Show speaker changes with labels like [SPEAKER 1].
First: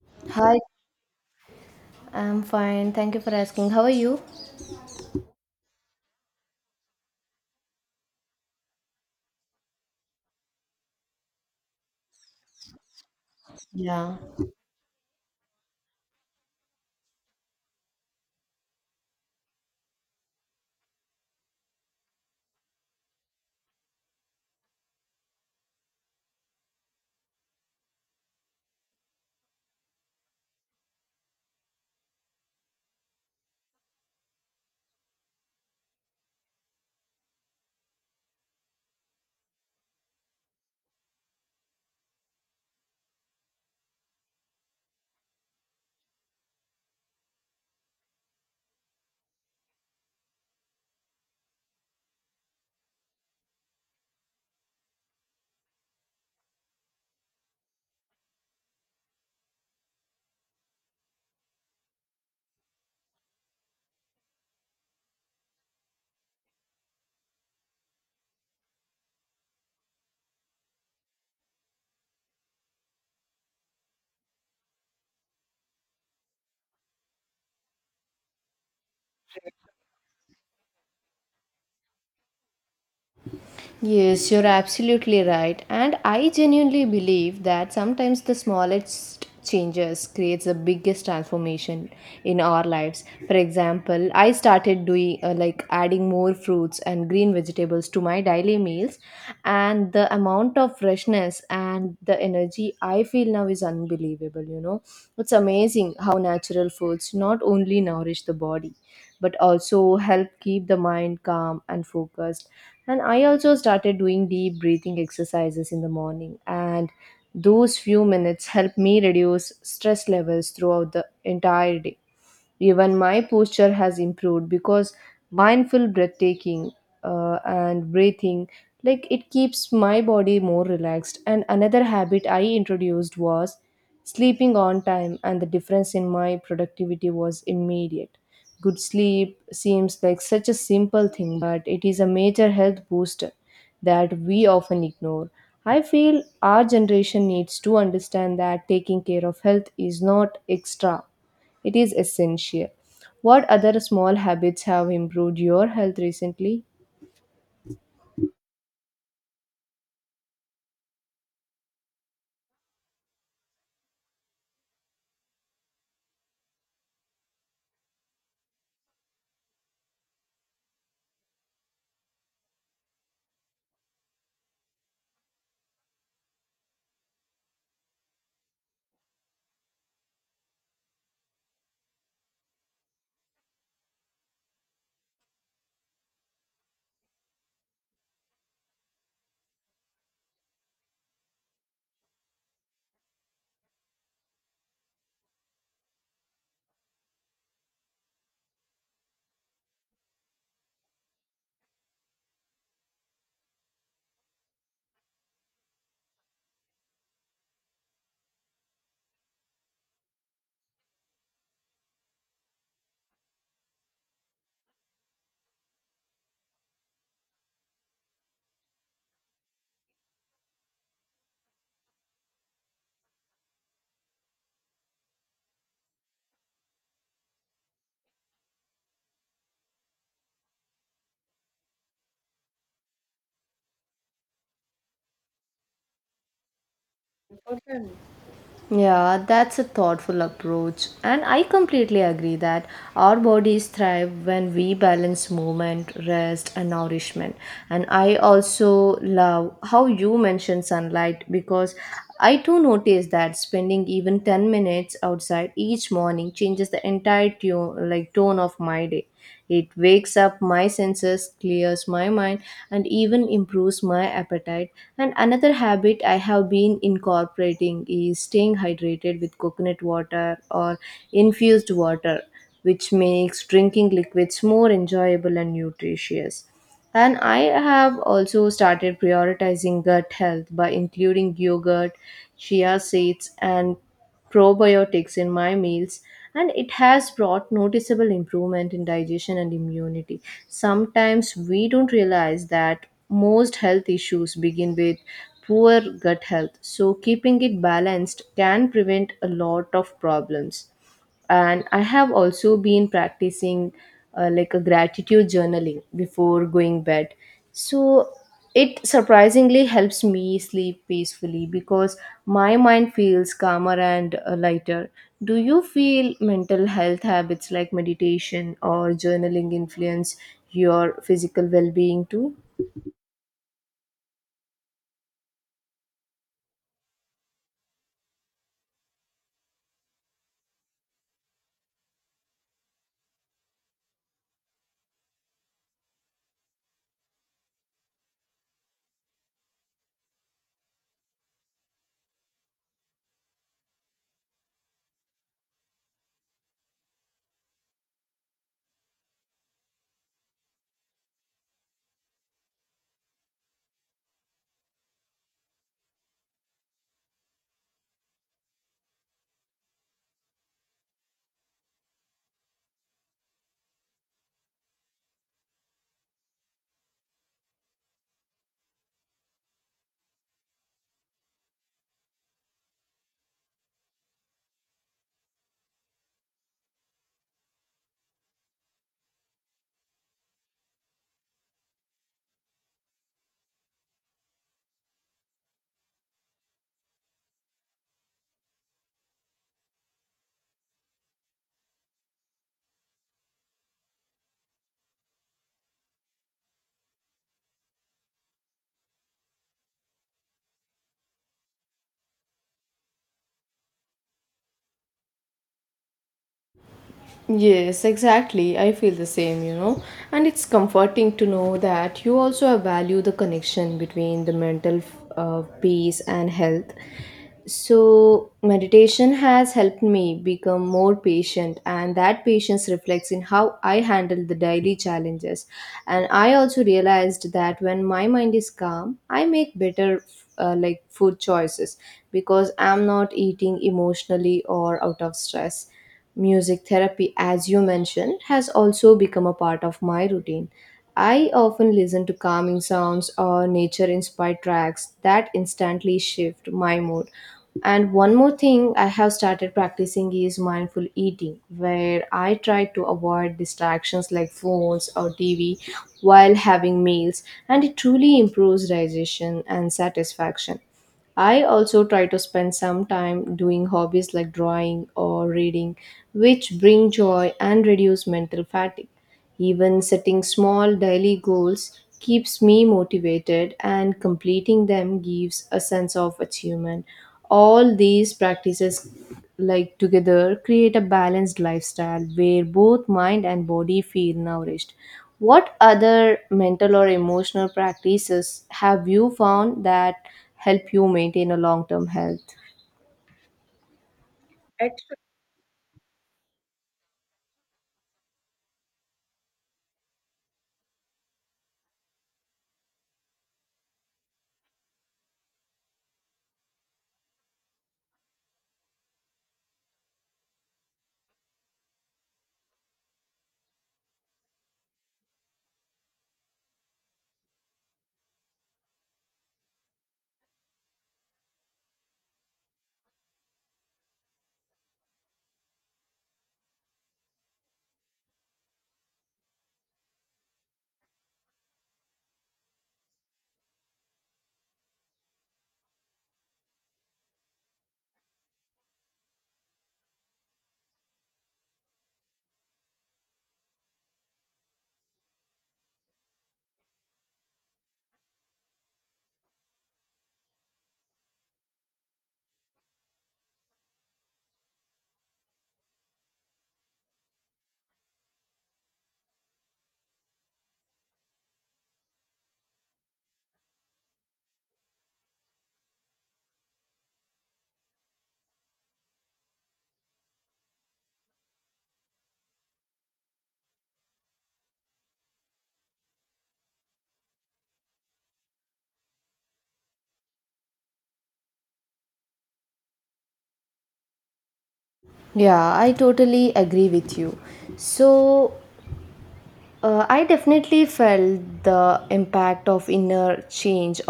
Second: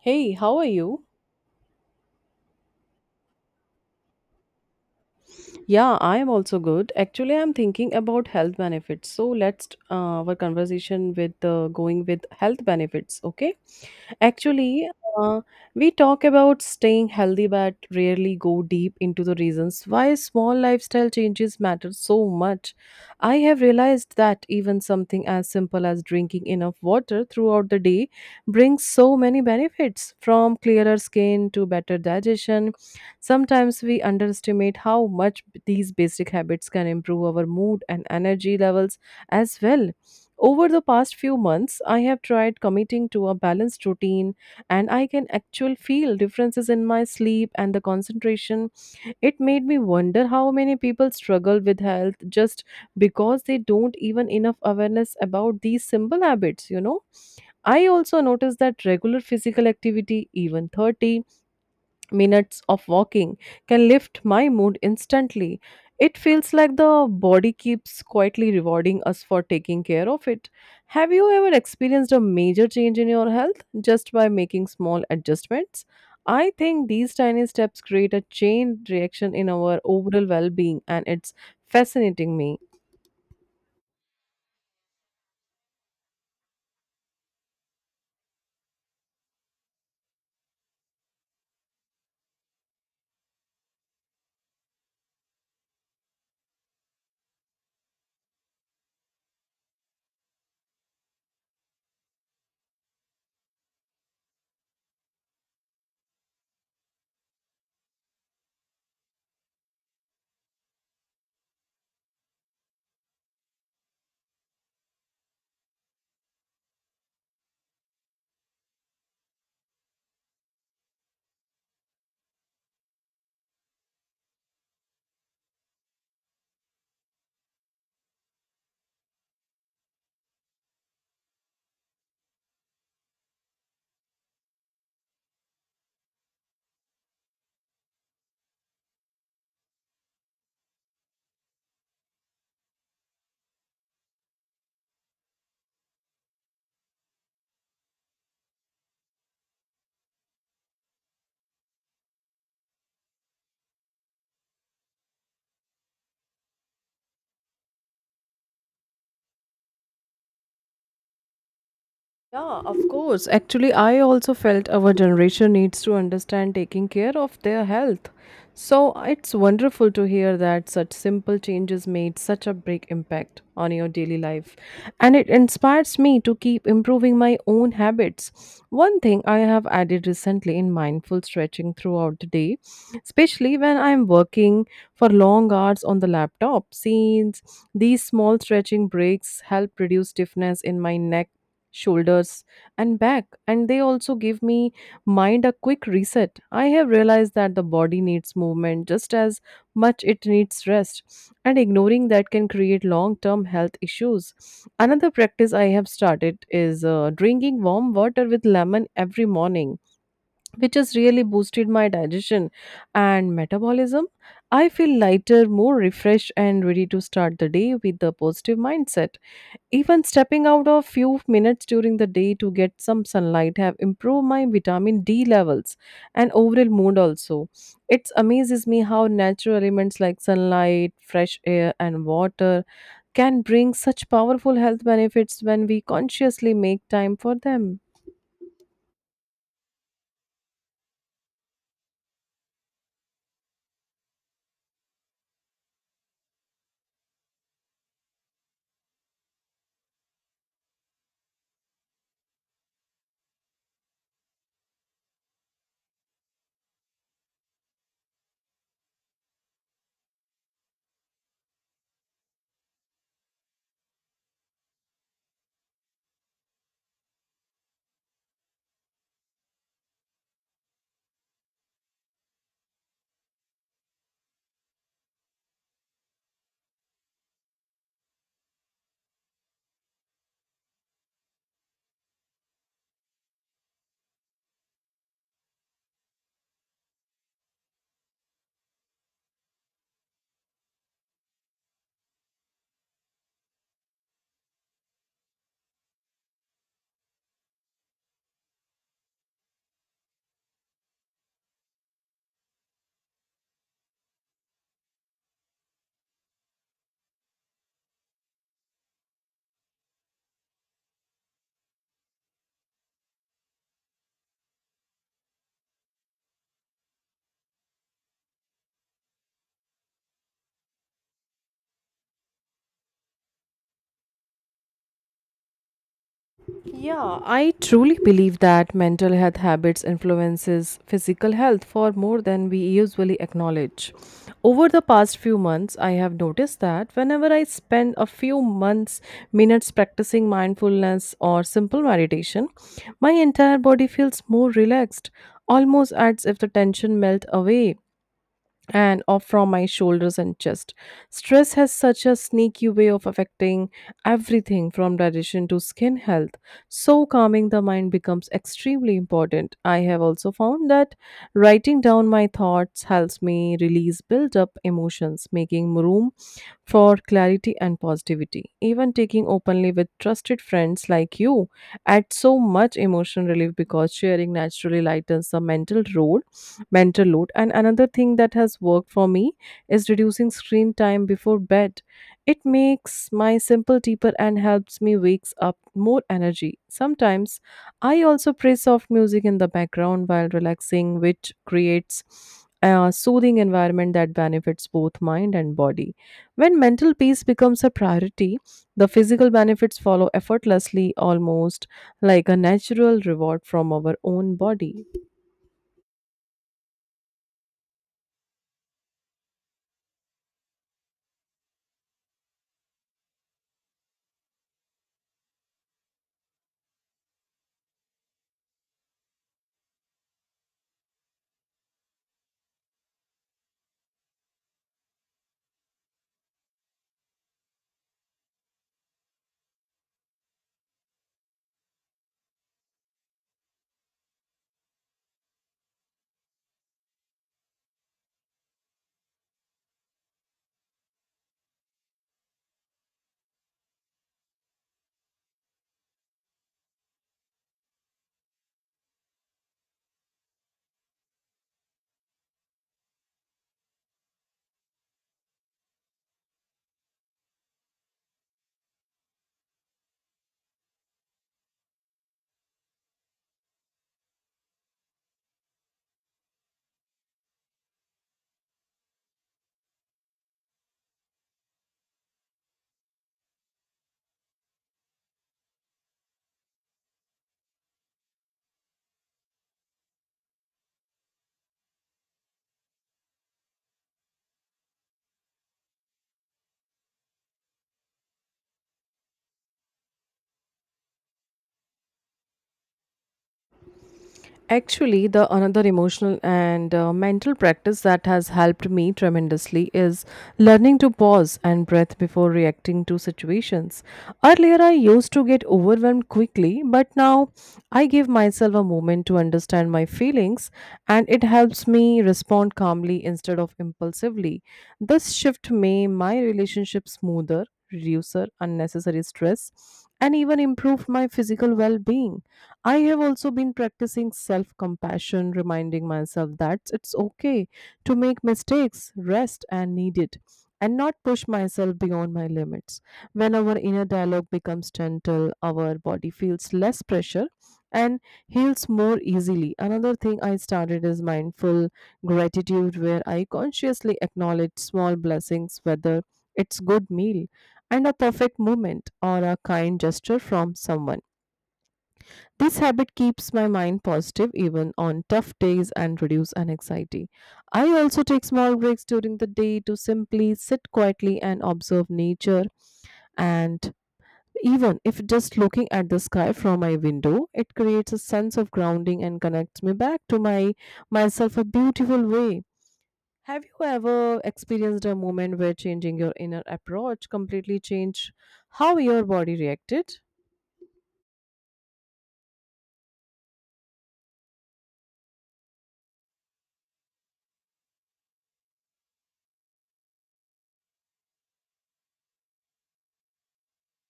[SPEAKER 1] Hey, how
[SPEAKER 2] Hi.
[SPEAKER 1] are you?
[SPEAKER 2] I'm fine. Thank you for asking. How are you?
[SPEAKER 1] Yeah, I am also good. Actually, I'm thinking about health benefits. So let's our conversation with going with health benefits. Okay.
[SPEAKER 2] Yeah.
[SPEAKER 1] Actually, uh, we talk about staying healthy, but rarely go deep into the reasons why small lifestyle changes matter so much. I have realized that even something as simple as drinking enough water throughout the day brings so many benefits, from clearer skin to better digestion. Sometimes we underestimate how much these basic habits can improve our mood and energy levels as well. Over the past few months, I have tried committing to a balanced routine, and I can actually feel differences in my sleep and the concentration. It made me wonder how many people struggle with health just because they don't even enough awareness about these simple habits. I also noticed that regular physical activity, even 30 minutes of walking, can lift my mood instantly. It feels like the body keeps quietly rewarding us for taking care of it. Have you ever experienced a major change in your health just by making small adjustments? I think these tiny steps create a chain reaction in our overall well being, and it's fascinating me.
[SPEAKER 2] Yes, you're absolutely right. And I genuinely believe that sometimes the smallest changes creates the biggest transformation in our lives. For example, I started doing like adding more fruits and green vegetables to my daily meals, and the amount of freshness and the energy I feel now is unbelievable. It's amazing how natural foods not only nourish the body but also help keep the mind calm and focused. And I also started doing deep breathing exercises in the morning, and those few minutes help me reduce stress levels throughout the entire day. Even my posture has improved because mindful breathtaking and breathing, like, it keeps my body more relaxed. And another habit I introduced was sleeping on time, and the difference in my productivity was immediate. Good sleep seems like such a simple thing, but it is a major health booster that we often ignore. I feel our generation needs to understand that taking care of health is not extra, it is essential. What other small habits have improved your health recently?
[SPEAKER 1] Yeah, of course. Actually, I also felt our generation needs to understand taking care of their health. So it's wonderful to hear that such simple changes made such a big impact on your daily life, and it inspires me to keep improving my own habits. One thing I have added recently in mindful stretching throughout the day, especially when I'm working for long hours on the laptop, since these small stretching breaks help reduce stiffness in my neck, shoulders, and back, and they also give me mind a quick reset. I have realized that the body needs movement just as much it needs rest, and ignoring that can create long term health issues. Another practice I have started is drinking warm water with lemon every morning, which has really boosted my digestion and metabolism. I feel lighter, more refreshed, and ready to start the day with a positive mindset. Even stepping out a few minutes during the day to get some sunlight have improved my vitamin D levels and overall mood also. It amazes me how natural elements like sunlight, fresh air, and water can bring such powerful health benefits when we consciously make time for them.
[SPEAKER 2] Yeah, that's a thoughtful approach, and I completely agree that our bodies thrive when we balance movement, rest, and nourishment. And I also love how you mentioned sunlight because I too notice that spending even 10 minutes outside each morning changes the entire tune, like tone of my day. It wakes up my senses, clears my mind, and even improves my appetite. And another habit I have been incorporating is staying hydrated with coconut water or infused water, which makes drinking liquids more enjoyable and nutritious. And I have also started prioritizing gut health by including yogurt, chia seeds, and probiotics in my meals, and it has brought noticeable improvement in digestion and immunity. Sometimes we don't realize that most health issues begin with poor gut health, so keeping it balanced can prevent a lot of problems. And I have also been practicing like a gratitude journaling before going bed, so it surprisingly helps me sleep peacefully because my mind feels calmer and lighter. Do you feel mental health habits like meditation or journaling influence your physical well-being too?
[SPEAKER 1] Yeah, I truly believe that mental health habits influences physical health for more than we usually acknowledge. Over the past few months, I have noticed that whenever I spend a few months minutes practicing mindfulness or simple meditation, my entire body feels more relaxed, almost as if the tension melt away and off from my shoulders and chest. Stress has such a sneaky way of affecting everything from digestion to skin health. So, calming the mind becomes extremely important. I have also found that writing down my thoughts helps me release built up emotions, making room for clarity and positivity. Even taking openly with trusted friends like you adds so much emotional relief because sharing naturally lightens the mental load. And another thing that has worked for me is reducing screen time before bed. It makes my simple deeper and helps me wakes up more energy. Sometimes I also play soft music in the background while relaxing, which creates a soothing environment that benefits both mind and body. When mental peace becomes a priority, the physical benefits follow effortlessly, almost like a natural reward from our own body.
[SPEAKER 2] Yes, exactly. I feel the same, you know. And it's comforting to know that you also value the connection between the mental peace and health. So, meditation has helped me become more patient, and that patience reflects in how I handle the daily challenges. And I also realized that when my mind is calm, I make better like food choices, because I'm not eating emotionally or out of stress. Music therapy, as you mentioned, has also become a part of my routine. I often listen to calming sounds or nature inspired tracks that instantly shift my mood. And one more thing I have started practicing is mindful eating, where I try to avoid distractions like phones or TV while having meals, and it truly improves digestion and satisfaction. I also try to spend some time doing hobbies like drawing or reading, which bring joy and reduce mental fatigue. Even setting small daily goals keeps me motivated, and completing them gives a sense of achievement. All these practices, like, together create a balanced lifestyle where both mind and body feel nourished. What other mental or emotional practices have you found that help you maintain a long term health?
[SPEAKER 1] Actually, the another emotional and mental practice that has helped me tremendously is learning to pause and breath before reacting to situations. Earlier, I used to get overwhelmed quickly, but now I give myself a moment to understand my feelings, and it helps me respond calmly instead of impulsively. This shift made my relationship smoother, reduce unnecessary stress, and even improve my physical well-being. I have also been practicing self compassion, reminding myself that it's okay to make mistakes, rest, and need it, and not push myself beyond my limits. When our inner dialogue becomes gentle, our body feels less pressure and heals more easily. Another thing I started is mindful gratitude, where I consciously acknowledge small blessings, whether it's good meal and a perfect moment or a kind gesture from someone. This habit keeps my mind positive even on tough days and reduce an anxiety. I also take small breaks during the day to simply sit quietly and observe nature, and even if just looking at the sky from my window, it creates a sense of grounding and connects me back to my myself a beautiful way. Have you ever experienced a moment where changing your inner approach completely changed how your body reacted?
[SPEAKER 2] Yeah, I totally agree with you. So, I definitely felt the impact of inner change.